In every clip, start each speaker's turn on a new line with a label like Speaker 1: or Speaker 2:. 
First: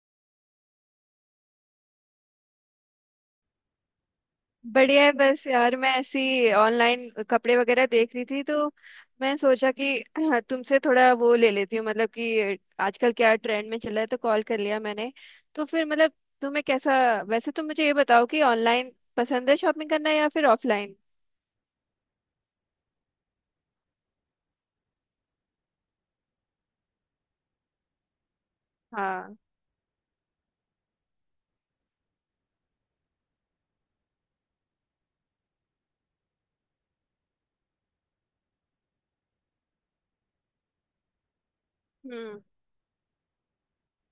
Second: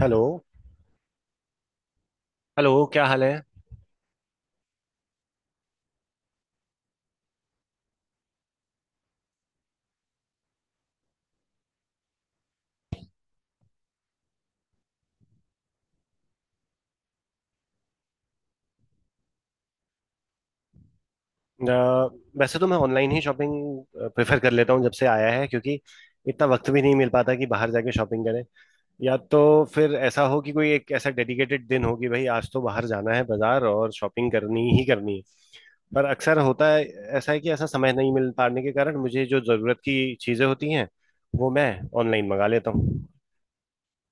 Speaker 1: Hello. Hello, क्या हाल है?
Speaker 2: बढ़िया है। बस यार, मैं ऐसी ऑनलाइन कपड़े वगैरह देख रही थी, तो मैं सोचा कि हाँ, तुमसे थोड़ा वो ले लेती हूँ, मतलब कि आजकल क्या ट्रेंड में चला है, तो कॉल कर लिया मैंने। तो फिर मतलब तुम्हें कैसा। वैसे तुम मुझे ये बताओ कि ऑनलाइन पसंद है शॉपिंग करना या फिर ऑफलाइन।
Speaker 1: अ, वैसे तो मैं ऑनलाइन ही शॉपिंग प्रेफर कर लेता हूँ जब से आया है, क्योंकि इतना वक्त भी नहीं मिल पाता कि बाहर जाके शॉपिंग करें। या
Speaker 2: हाँ।
Speaker 1: तो फिर ऐसा हो कि कोई एक ऐसा डेडिकेटेड दिन हो कि भाई आज तो बाहर जाना है बाजार, और शॉपिंग करनी ही करनी है। पर अक्सर होता है ऐसा है कि ऐसा समय नहीं मिल पाने के कारण मुझे जो ज़रूरत की चीज़ें होती हैं वो मैं ऑनलाइन
Speaker 2: हम्म।
Speaker 1: मंगा लेता हूँ।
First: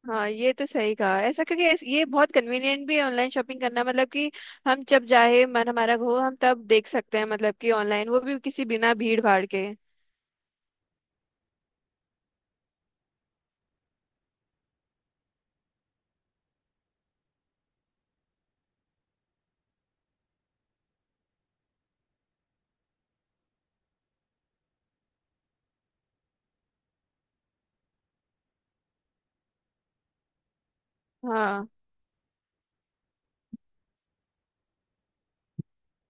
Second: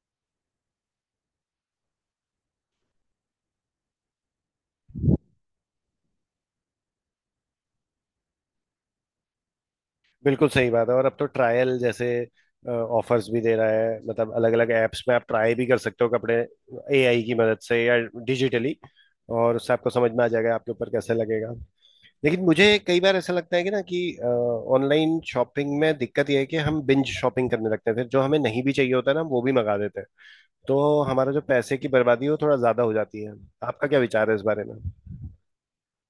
Speaker 2: हाँ, ये तो सही कहा ऐसा, क्योंकि ये बहुत कन्वीनियंट भी है ऑनलाइन शॉपिंग करना, मतलब कि हम जब चाहे मन हमारा हो हम तब देख सकते हैं, मतलब कि ऑनलाइन वो भी किसी बिना भीड़ भाड़ के।
Speaker 1: बिल्कुल सही बात है, और अब तो ट्रायल जैसे ऑफर्स भी दे रहा है। मतलब अलग अलग ऐप्स में आप ट्राई भी कर सकते हो कपड़े एआई की मदद से या डिजिटली, और उससे आपको समझ में आ जाएगा आपके ऊपर कैसे लगेगा। लेकिन मुझे कई बार ऐसा लगता है कि ना कि ऑनलाइन शॉपिंग में दिक्कत यह है कि हम बिंज शॉपिंग करने लगते हैं, फिर जो हमें नहीं भी चाहिए होता है ना हम वो भी मंगा देते हैं। तो हमारा जो
Speaker 2: हाँ।
Speaker 1: पैसे की बर्बादी है वो थोड़ा ज्यादा हो जाती है। आपका क्या विचार है इस बारे में?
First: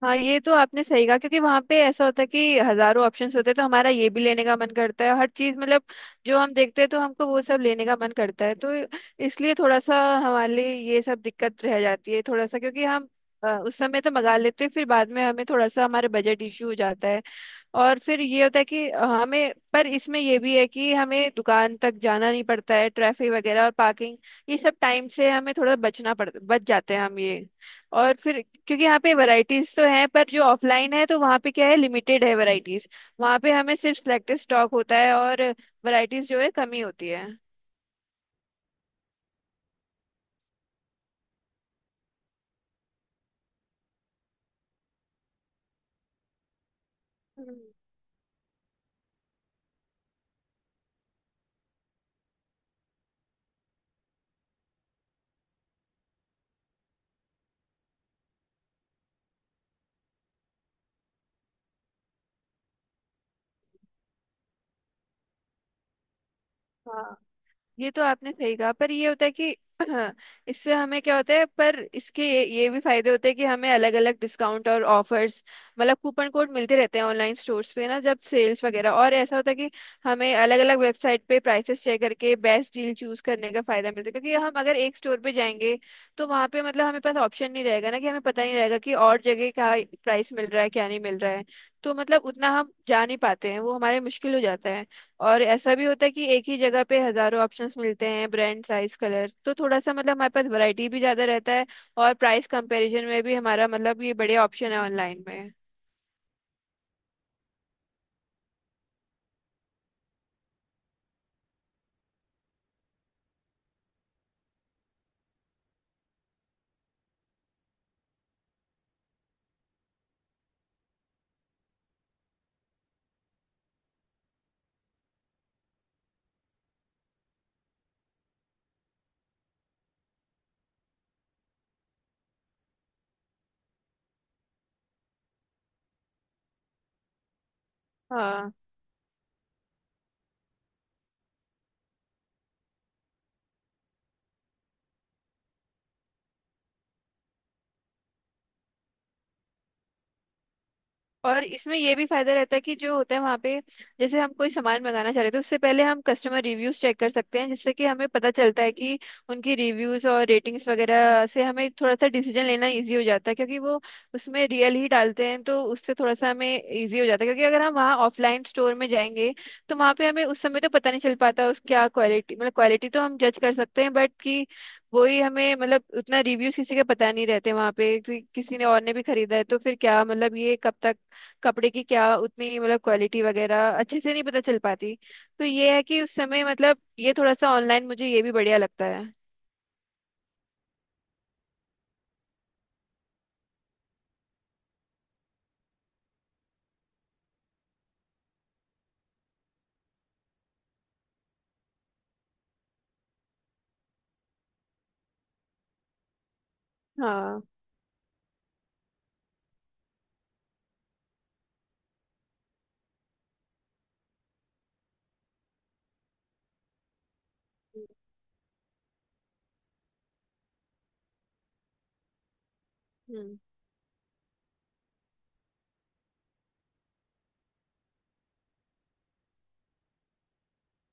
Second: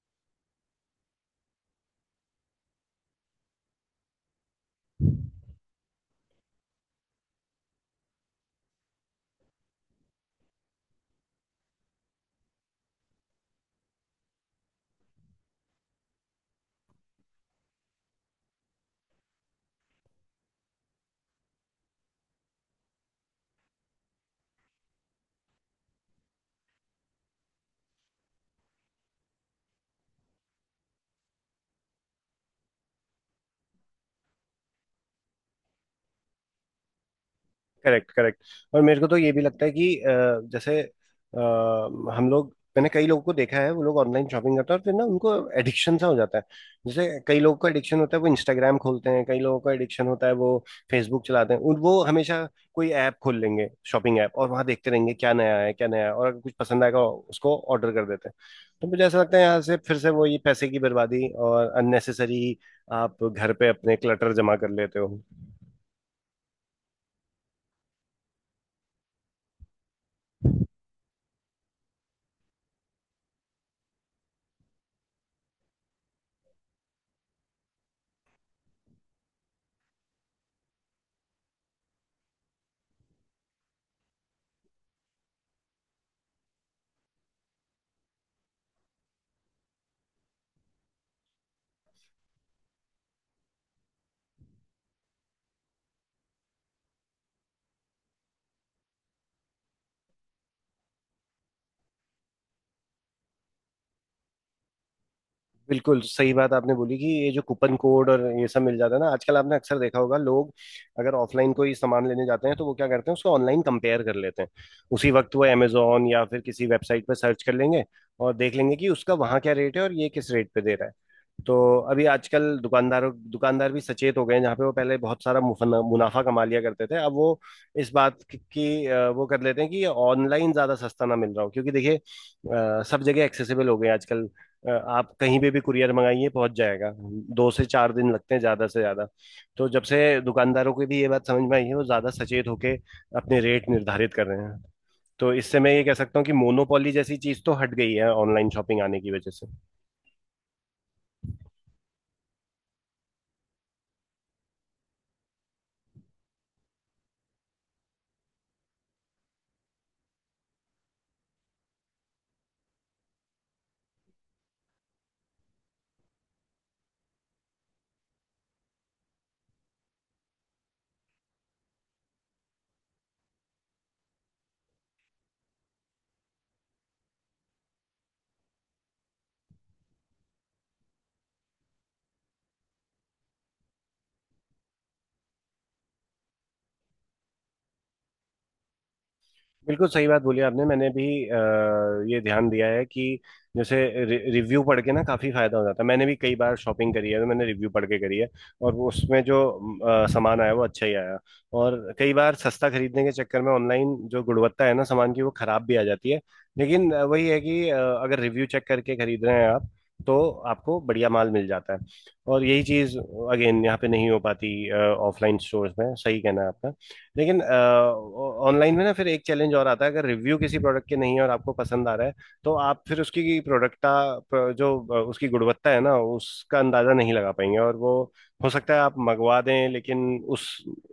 Speaker 2: हाँ, ये तो आपने सही कहा क्योंकि वहां पे ऐसा होता है कि हजारों ऑप्शंस होते हैं, तो हमारा ये भी लेने का मन करता है हर चीज, मतलब जो हम देखते हैं तो हमको वो सब लेने का मन करता है, तो इसलिए थोड़ा सा हमारे लिए ये सब दिक्कत रह जाती है थोड़ा सा, क्योंकि हम उस समय तो मंगा लेते हैं, फिर बाद में हमें थोड़ा सा हमारे बजट इशू हो जाता है। और फिर ये होता है कि हमें, पर इसमें ये भी है कि हमें दुकान तक जाना नहीं पड़ता है, ट्रैफिक वगैरह और पार्किंग ये सब टाइम से हमें थोड़ा बचना पड़ बच जाते हैं हम ये। और फिर क्योंकि यहाँ पे वैरायटीज तो हैं, पर जो ऑफलाइन है तो वहाँ पे क्या है, लिमिटेड है वैरायटीज। वहाँ पे हमें सिर्फ सिलेक्टेड स्टॉक होता है, और वैरायटीज जो है कमी होती है।
Speaker 1: Correct, correct. और मेरे को तो ये भी लगता है कि जैसे, हम लोग, मैंने कई लोगों को देखा है, वो लोग ऑनलाइन शॉपिंग करते हैं और फिर ना उनको एडिक्शन सा हो जाता है। जैसे कई लोगों
Speaker 2: हम्म,
Speaker 1: का एडिक्शन होता है वो इंस्टाग्राम खोलते हैं, कई लोगों का एडिक्शन होता है वो फेसबुक चलाते हैं। वो हमेशा कोई ऐप खोल लेंगे, शॉपिंग ऐप, और वहां देखते रहेंगे क्या नया है, क्या नया है, और अगर कुछ पसंद आएगा उसको ऑर्डर कर देते हैं। तो मुझे ऐसा लगता है यहाँ से फिर से वो ये पैसे की बर्बादी और अननेसेसरी आप घर पे अपने क्लटर जमा कर लेते हो।
Speaker 2: हाँ, ये तो आपने सही कहा पर ये होता है कि इससे हमें क्या होता है, पर इसके ये भी फायदे होते हैं कि हमें अलग अलग डिस्काउंट और ऑफर्स, मतलब कूपन कोड मिलते रहते हैं ऑनलाइन स्टोर्स पे ना जब सेल्स वगैरह, और ऐसा होता है कि हमें अलग अलग वेबसाइट पे प्राइसेस चेक करके बेस्ट डील चूज करने का फायदा मिलता है, क्योंकि हम अगर एक स्टोर पे जाएंगे तो वहाँ पे मतलब हमें पास ऑप्शन नहीं रहेगा ना, कि हमें पता नहीं रहेगा कि और जगह क्या प्राइस मिल रहा है क्या नहीं मिल रहा है। तो मतलब उतना हम जा नहीं पाते हैं वो हमारे मुश्किल हो जाता है। और ऐसा भी होता है कि एक ही जगह पे हजारों ऑप्शंस मिलते हैं, ब्रांड साइज कलर, तो थोड़ा सा मतलब हमारे पास वैरायटी भी ज्यादा रहता है, और प्राइस कंपैरिजन में भी हमारा मतलब ये बढ़िया ऑप्शन है ऑनलाइन में।
Speaker 1: बिल्कुल सही बात आपने बोली कि ये जो कूपन कोड और ये सब मिल जाता है ना आजकल, आपने अक्सर देखा होगा, लोग अगर ऑफलाइन कोई सामान लेने जाते हैं तो वो क्या करते हैं उसको ऑनलाइन कंपेयर कर लेते हैं उसी वक्त। वो Amazon या फिर किसी वेबसाइट पर सर्च कर लेंगे और देख लेंगे कि उसका वहाँ क्या रेट है और ये किस रेट पे दे रहा है। तो अभी आजकल दुकानदार भी सचेत हो गए हैं। जहाँ पे वो पहले बहुत सारा मुनाफा कमा लिया करते थे, अब वो इस बात की वो कर लेते हैं कि ऑनलाइन ज्यादा सस्ता ना मिल रहा हो, क्योंकि देखिए सब जगह एक्सेसिबल हो गए हैं आजकल। आप कहीं पे भी कुरियर मंगाइए पहुंच जाएगा। दो से चार दिन लगते हैं
Speaker 2: हाँ।
Speaker 1: ज्यादा से ज्यादा। तो जब से दुकानदारों को भी ये बात समझ में आई है वो ज्यादा सचेत होके अपने रेट निर्धारित कर रहे हैं। तो इससे मैं ये कह सकता हूँ कि मोनोपोली जैसी चीज तो हट गई है ऑनलाइन शॉपिंग आने की वजह से।
Speaker 2: और इसमें ये भी फायदा रहता है कि जो होता है वहाँ पे, जैसे हम कोई सामान मंगाना चाह रहे थे उससे पहले हम कस्टमर रिव्यूज चेक कर सकते हैं, जिससे कि हमें पता चलता है कि उनकी रिव्यूज और रेटिंग्स वगैरह से हमें थोड़ा सा डिसीजन लेना इजी हो जाता है, क्योंकि वो उसमें रियल ही डालते हैं तो उससे थोड़ा सा हमें इजी हो जाता है, क्योंकि अगर हम वहाँ ऑफलाइन स्टोर में जाएंगे तो वहाँ पे हमें उस समय तो पता नहीं चल पाता, उस क्या क्वालिटी, मतलब क्वालिटी तो हम जज कर सकते हैं बट कि वही हमें, मतलब उतना रिव्यूज किसी के पता नहीं रहते वहाँ पे, कि किसी ने और ने भी खरीदा है तो फिर क्या, मतलब ये कब तक कपड़े की क्या उतनी, मतलब क्वालिटी वगैरह अच्छे से नहीं पता चल पाती। तो ये है कि उस समय मतलब ये थोड़ा सा ऑनलाइन मुझे ये भी बढ़िया लगता है।
Speaker 1: बिल्कुल सही बात बोली आपने। मैंने भी अ, ये ध्यान दिया है कि जैसे रिव्यू पढ़ के ना काफ़ी फायदा हो जाता है। मैंने भी कई बार शॉपिंग करी है तो मैंने रिव्यू पढ़ के करी है, और वो उसमें जो सामान आया वो अच्छा ही आया। और कई बार सस्ता खरीदने के चक्कर में ऑनलाइन जो गुणवत्ता है ना सामान की वो खराब भी आ जाती है। लेकिन वही है
Speaker 2: हाँ।
Speaker 1: कि अगर रिव्यू चेक करके खरीद रहे हैं आप तो आपको बढ़िया माल मिल जाता है, और यही चीज़ अगेन यहाँ पे नहीं हो पाती ऑफलाइन स्टोर्स में, सही कहना है आपका। लेकिन ऑनलाइन में ना फिर एक चैलेंज और आता है, अगर रिव्यू किसी प्रोडक्ट के नहीं है और आपको पसंद आ रहा है तो आप फिर
Speaker 2: हम्म।
Speaker 1: उसकी प्रोडक्टा जो उसकी गुणवत्ता है ना उसका अंदाजा नहीं लगा पाएंगे, और वो हो सकता है आप मंगवा दें लेकिन उस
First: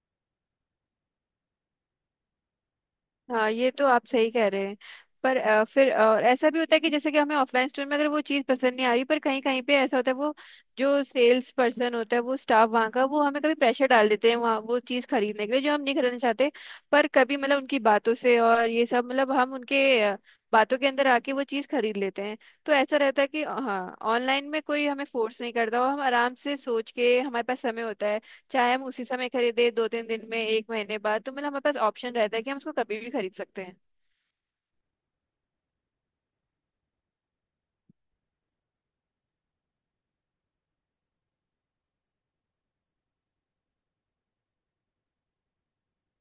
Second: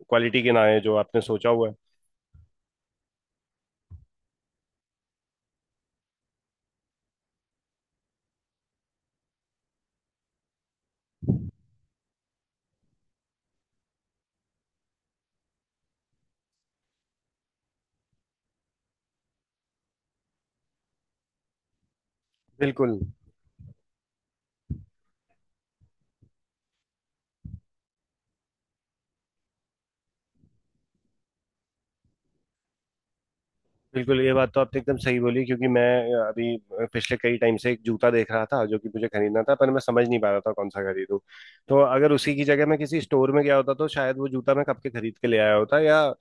Speaker 1: क्वालिटी के ना आए जो आपने सोचा हुआ है।
Speaker 2: हाँ, ये तो आप सही कह रहे हैं, पर फिर ऐसा भी होता है कि जैसे कि हमें ऑफलाइन स्टोर में अगर वो चीज़ पसंद नहीं आ रही, पर कहीं कहीं पे ऐसा होता है वो जो सेल्स पर्सन होता है वो स्टाफ वहाँ का वो हमें कभी प्रेशर डाल देते हैं वहाँ वो चीज़ खरीदने के लिए जो हम नहीं खरीदना चाहते, पर कभी मतलब उनकी बातों से और ये सब मतलब हम उनके बातों के अंदर आके वो चीज़ खरीद लेते हैं। तो ऐसा
Speaker 1: बिल्कुल
Speaker 2: रहता है कि हाँ ऑनलाइन में कोई हमें फोर्स नहीं करता, और हम आराम से सोच के हमारे पास समय होता है, चाहे हम उसी समय खरीदे दो तीन दिन में एक महीने बाद, तो मतलब हमारे पास ऑप्शन रहता है कि हम उसको कभी भी खरीद सकते हैं।
Speaker 1: बिल्कुल ये बात तो आपने एकदम सही बोली, क्योंकि मैं अभी पिछले कई टाइम से एक जूता देख रहा था जो कि मुझे खरीदना था, पर मैं समझ नहीं पा रहा था कौन सा खरीदूं। तो अगर उसी की जगह मैं किसी स्टोर में गया होता तो शायद वो जूता मैं कब के खरीद के ले आया होता, या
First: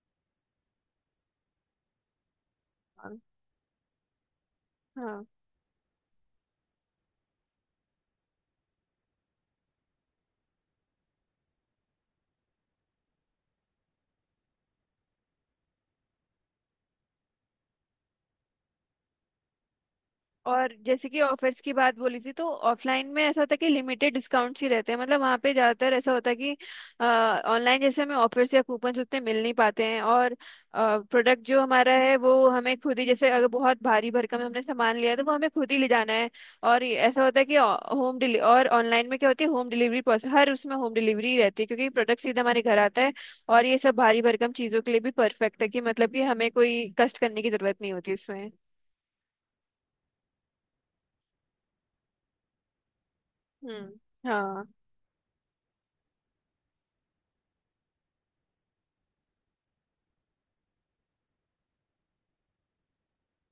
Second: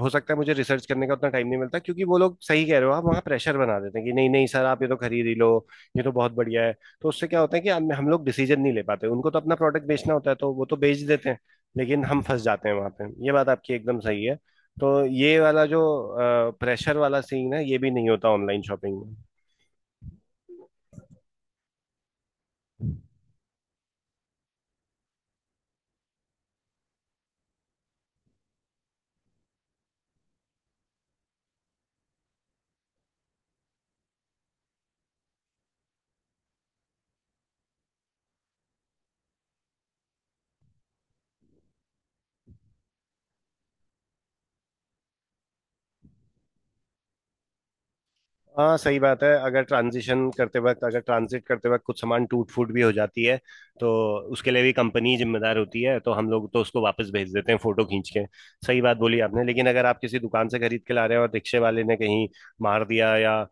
Speaker 1: हो सकता है मुझे रिसर्च करने का उतना टाइम नहीं मिलता, क्योंकि वो लोग, सही कह रहे हो आप, वहाँ प्रेशर बना देते हैं कि नहीं नहीं सर आप ये तो
Speaker 2: हाँ।
Speaker 1: खरीद ही लो, ये तो बहुत बढ़िया है। तो उससे क्या होता है कि हम लोग डिसीजन नहीं ले पाते। उनको तो अपना प्रोडक्ट बेचना होता है तो वो तो बेच देते हैं, लेकिन हम फंस जाते हैं वहां पे। ये बात आपकी एकदम सही है। तो ये वाला जो प्रेशर वाला सीन है ये भी नहीं होता ऑनलाइन शॉपिंग में।
Speaker 2: और जैसे कि ऑफर्स की बात बोली थी, तो ऑफलाइन में ऐसा होता है कि लिमिटेड डिस्काउंट्स ही रहते हैं, मतलब वहाँ पे ज़्यादातर ऐसा होता है कि ऑनलाइन जैसे हमें ऑफर्स या कूपन्स उतने मिल नहीं पाते हैं, और प्रोडक्ट जो हमारा है वो हमें खुद ही, जैसे अगर बहुत भारी भरकम हमने सामान लिया है, तो वो हमें खुद ही ले जाना है। और ये ऐसा होता है कि होम डिली और ऑनलाइन में क्या होती है, होम डिलीवरी पॉसिबल, हर उसमें होम डिलीवरी रहती है क्योंकि प्रोडक्ट सीधा हमारे घर आता है। और ये सब भारी भरकम चीज़ों के लिए भी परफेक्ट है कि, मतलब कि हमें कोई कष्ट करने की ज़रूरत नहीं होती इसमें।
Speaker 1: हाँ, सही बात है। अगर ट्रांजिशन करते वक्त, अगर ट्रांजिट करते वक्त कुछ सामान टूट फूट भी हो जाती है तो
Speaker 2: हम्म।
Speaker 1: उसके लिए
Speaker 2: हाँ।
Speaker 1: भी कंपनी जिम्मेदार होती है, तो हम लोग तो उसको वापस भेज देते हैं फोटो खींच के। सही बात बोली आपने, लेकिन अगर आप किसी दुकान से खरीद के ला रहे हो और रिक्शे वाले ने कहीं मार दिया या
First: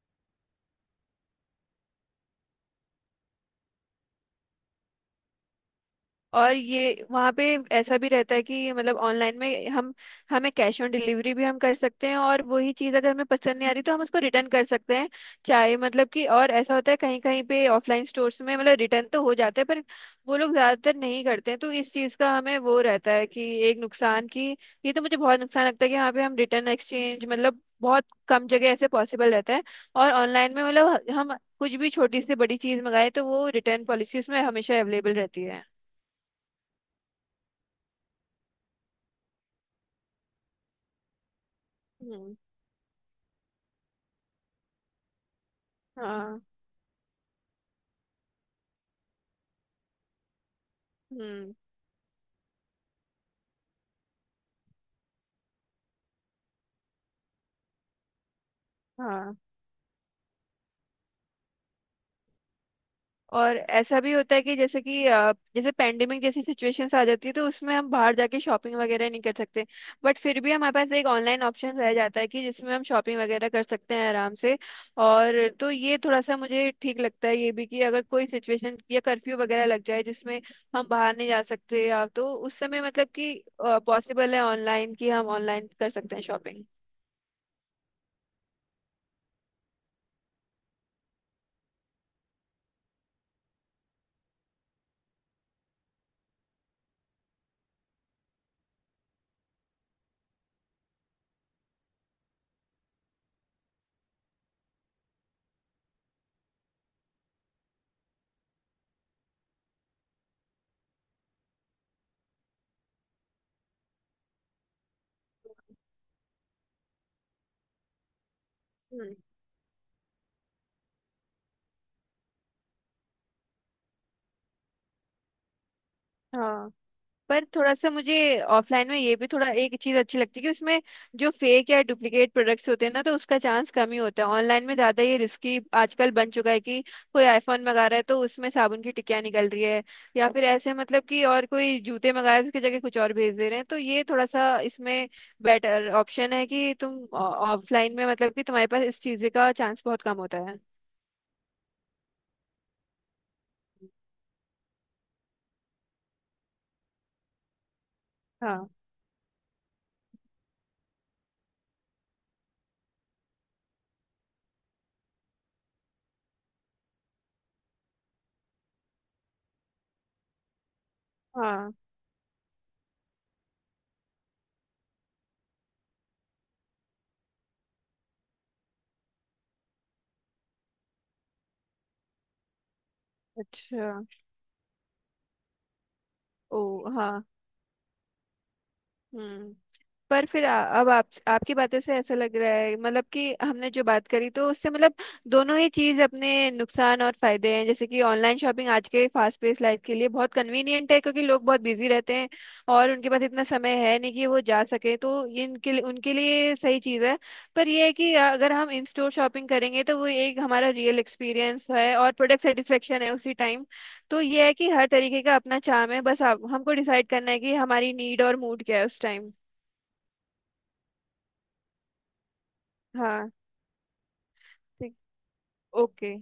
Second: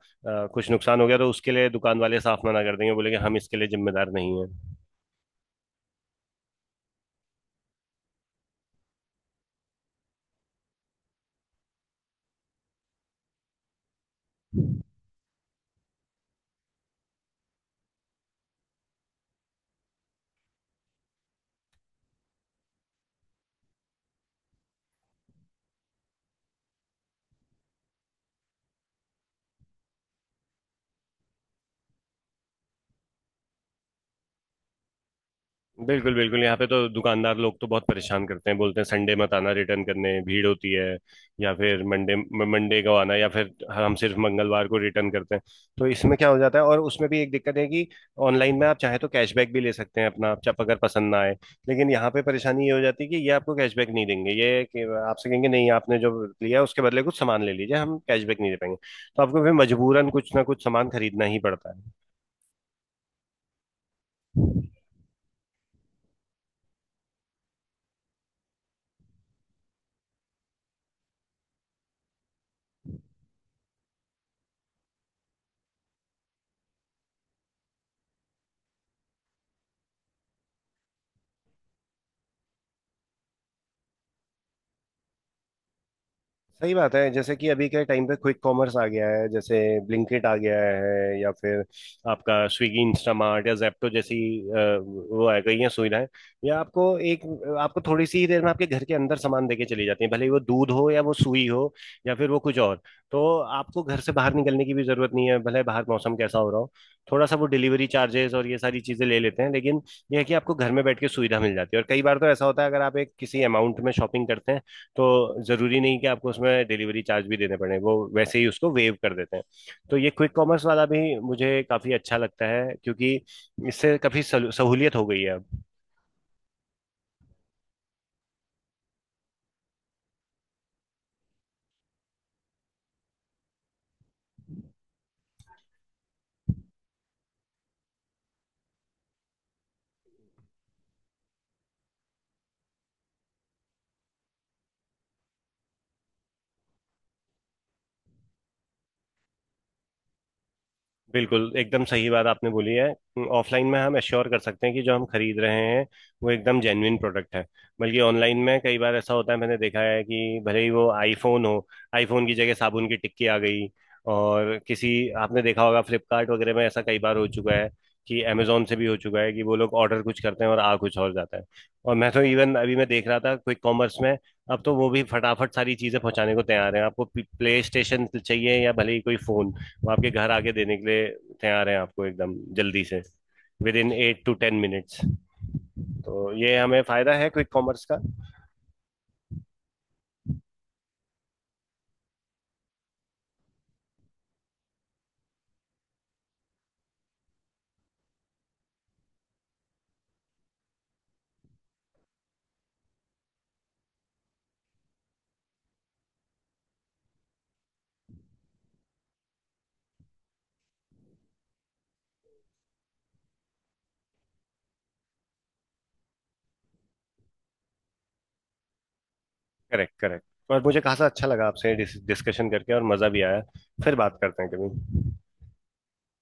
Speaker 1: कुछ नुकसान हो गया, तो उसके लिए दुकान वाले साफ मना कर देंगे, बोलेंगे हम इसके लिए जिम्मेदार नहीं है।
Speaker 2: और ये वहाँ पे ऐसा भी रहता है कि मतलब ऑनलाइन में हम हमें कैश ऑन डिलीवरी भी हम कर सकते हैं, और वही चीज़ अगर हमें पसंद नहीं आ रही तो हम उसको रिटर्न कर सकते हैं, चाहे मतलब कि, और ऐसा होता है कहीं कहीं पे ऑफलाइन स्टोर्स में मतलब रिटर्न तो हो जाता है पर वो लोग ज़्यादातर नहीं करते हैं, तो इस चीज़ का हमें वो रहता है कि एक नुकसान की। ये तो मुझे बहुत नुकसान लगता है कि यहाँ पे हम रिटर्न एक्सचेंज मतलब बहुत कम जगह ऐसे पॉसिबल रहता है, और ऑनलाइन में मतलब हम कुछ भी छोटी से बड़ी चीज़ मंगाए तो वो रिटर्न पॉलिसी उसमें हमेशा अवेलेबल रहती
Speaker 1: बिल्कुल बिल्कुल, यहाँ पे तो दुकानदार लोग तो बहुत परेशान करते हैं, बोलते हैं संडे मत आना रिटर्न करने, भीड़ होती है, या फिर मंडे
Speaker 2: है।
Speaker 1: मंडे को आना, या फिर हम सिर्फ मंगलवार को रिटर्न करते हैं। तो इसमें क्या हो
Speaker 2: हाँ।
Speaker 1: जाता है, और उसमें भी एक दिक्कत है कि ऑनलाइन में आप चाहे तो कैशबैक भी ले सकते हैं अपना, आप अगर पसंद ना आए।
Speaker 2: हम्म।
Speaker 1: लेकिन यहाँ पे परेशानी ये हो जाती है कि ये आपको कैशबैक नहीं देंगे, ये कि आपसे कहेंगे नहीं आपने जो लिया उसके बदले कुछ सामान ले लीजिए, हम कैशबैक नहीं दे पाएंगे। तो
Speaker 2: हाँ।
Speaker 1: आपको फिर मजबूरन कुछ ना कुछ सामान खरीदना ही पड़ता है।
Speaker 2: और ऐसा भी होता है कि जैसे कि जैसे पेंडेमिक जैसी सिचुएशंस आ जाती है तो उसमें हम बाहर जाके शॉपिंग वगैरह नहीं कर सकते, बट फिर भी हमारे पास एक ऑनलाइन ऑप्शन रह जाता है कि जिसमें हम शॉपिंग वगैरह कर सकते हैं आराम से। और तो ये थोड़ा सा मुझे ठीक लगता है ये भी, कि अगर कोई सिचुएशन या कर्फ्यू वगैरह लग जाए जिसमें हम बाहर नहीं जा सकते, या तो उस समय मतलब कि पॉसिबल है ऑनलाइन, कि हम ऑनलाइन कर सकते हैं शॉपिंग।
Speaker 1: सही बात है, जैसे कि अभी के टाइम पे क्विक कॉमर्स आ गया है, जैसे ब्लिंकिट आ गया है, या फिर आपका स्विगी इंस्टामार्ट या जेप्टो जैसी अ, वो आ गई हैं सुविधाएं। या आपको एक आपको थोड़ी सी ही देर में आपके घर के अंदर सामान देके चली जाती है, भले ही वो दूध हो या वो सुई हो या फिर वो कुछ और। तो आपको घर से बाहर निकलने की भी जरूरत नहीं है, भले बाहर मौसम कैसा हो रहा हो। थोड़ा सा वो डिलीवरी चार्जेस और ये सारी चीजें ले लेते हैं, लेकिन यह है कि आपको घर में बैठ के सुविधा मिल जाती है। और कई बार तो ऐसा होता है अगर आप एक किसी अमाउंट में शॉपिंग करते हैं तो ज़रूरी नहीं कि आपको उसमें डिलीवरी चार्ज भी देने पड़े, वो वैसे ही उसको वेव कर
Speaker 2: हम्म।
Speaker 1: देते हैं। तो ये क्विक कॉमर्स वाला भी मुझे काफ़ी अच्छा लगता है, क्योंकि इससे काफ़ी सहूलियत हो गई है अब।
Speaker 2: हाँ। पर थोड़ा सा मुझे ऑफलाइन में ये भी थोड़ा एक चीज अच्छी लगती है कि उसमें जो फेक या डुप्लीकेट प्रोडक्ट्स होते हैं ना, तो उसका चांस कम ही होता है। ऑनलाइन में ज्यादा ये रिस्की आजकल बन चुका है कि कोई आईफोन मंगा रहा है तो उसमें साबुन की टिकिया निकल रही है, या फिर ऐसे मतलब कि, और कोई जूते मंगा रहे हैं उसकी जगह कुछ और भेज दे रहे हैं, तो ये थोड़ा सा इसमें बेटर ऑप्शन है कि तुम ऑफलाइन में मतलब कि तुम्हारे पास इस चीज का चांस बहुत कम होता है।
Speaker 1: बिल्कुल एकदम सही बात आपने बोली है। ऑफलाइन में हम एश्योर कर सकते हैं कि जो हम खरीद रहे हैं वो एकदम जेन्युइन प्रोडक्ट है। बल्कि ऑनलाइन में
Speaker 2: हाँ।
Speaker 1: कई बार ऐसा होता है, मैंने देखा है कि भले ही वो आईफोन हो, आईफोन की जगह साबुन की टिक्की आ गई। और किसी, आपने देखा होगा फ्लिपकार्ट वगैरह में ऐसा कई बार हो चुका है कि, अमेजोन से भी हो चुका है कि वो लोग ऑर्डर कुछ करते हैं और आ कुछ और जाता है।
Speaker 2: हाँ।
Speaker 1: और मैं तो इवन अभी मैं देख रहा था क्विक कॉमर्स में अब तो वो भी फटाफट सारी चीज़ें पहुंचाने को तैयार हैं। आपको प्ले स्टेशन चाहिए या भले ही कोई फोन, वो आपके घर आके देने के लिए तैयार हैं, आपको एकदम जल्दी से, विद
Speaker 2: अच्छा।
Speaker 1: इन 8 to 10 minutes। तो ये
Speaker 2: ओ।
Speaker 1: हमें फायदा
Speaker 2: हाँ।
Speaker 1: है क्विक कॉमर्स का।
Speaker 2: हम्म। पर फिर अब आप आपकी बातों से ऐसा लग रहा है, मतलब कि हमने जो बात करी तो उससे मतलब दोनों ही चीज अपने नुकसान और फायदे हैं, जैसे कि ऑनलाइन शॉपिंग आज के फास्ट पेस लाइफ के लिए बहुत कन्वीनियंट है क्योंकि लोग बहुत बिजी रहते हैं, और उनके पास इतना समय है नहीं कि वो जा सके, तो ये इनके लिए उनके लिए सही चीज है। पर ये है कि अगर हम इन स्टोर शॉपिंग करेंगे तो वो एक हमारा रियल एक्सपीरियंस है और प्रोडक्ट सेटिस्फेक्शन है उसी टाइम। तो ये है कि हर तरीके का अपना चार्म है, बस आप हमको डिसाइड करना है कि हमारी नीड और मूड क्या है उस टाइम।
Speaker 1: Correct, correct. और मुझे खासा अच्छा लगा आपसे डिस्कशन करके, और मजा भी
Speaker 2: हाँ।
Speaker 1: आया। फिर बात करते हैं
Speaker 2: ठीक।
Speaker 1: कभी।
Speaker 2: ओके।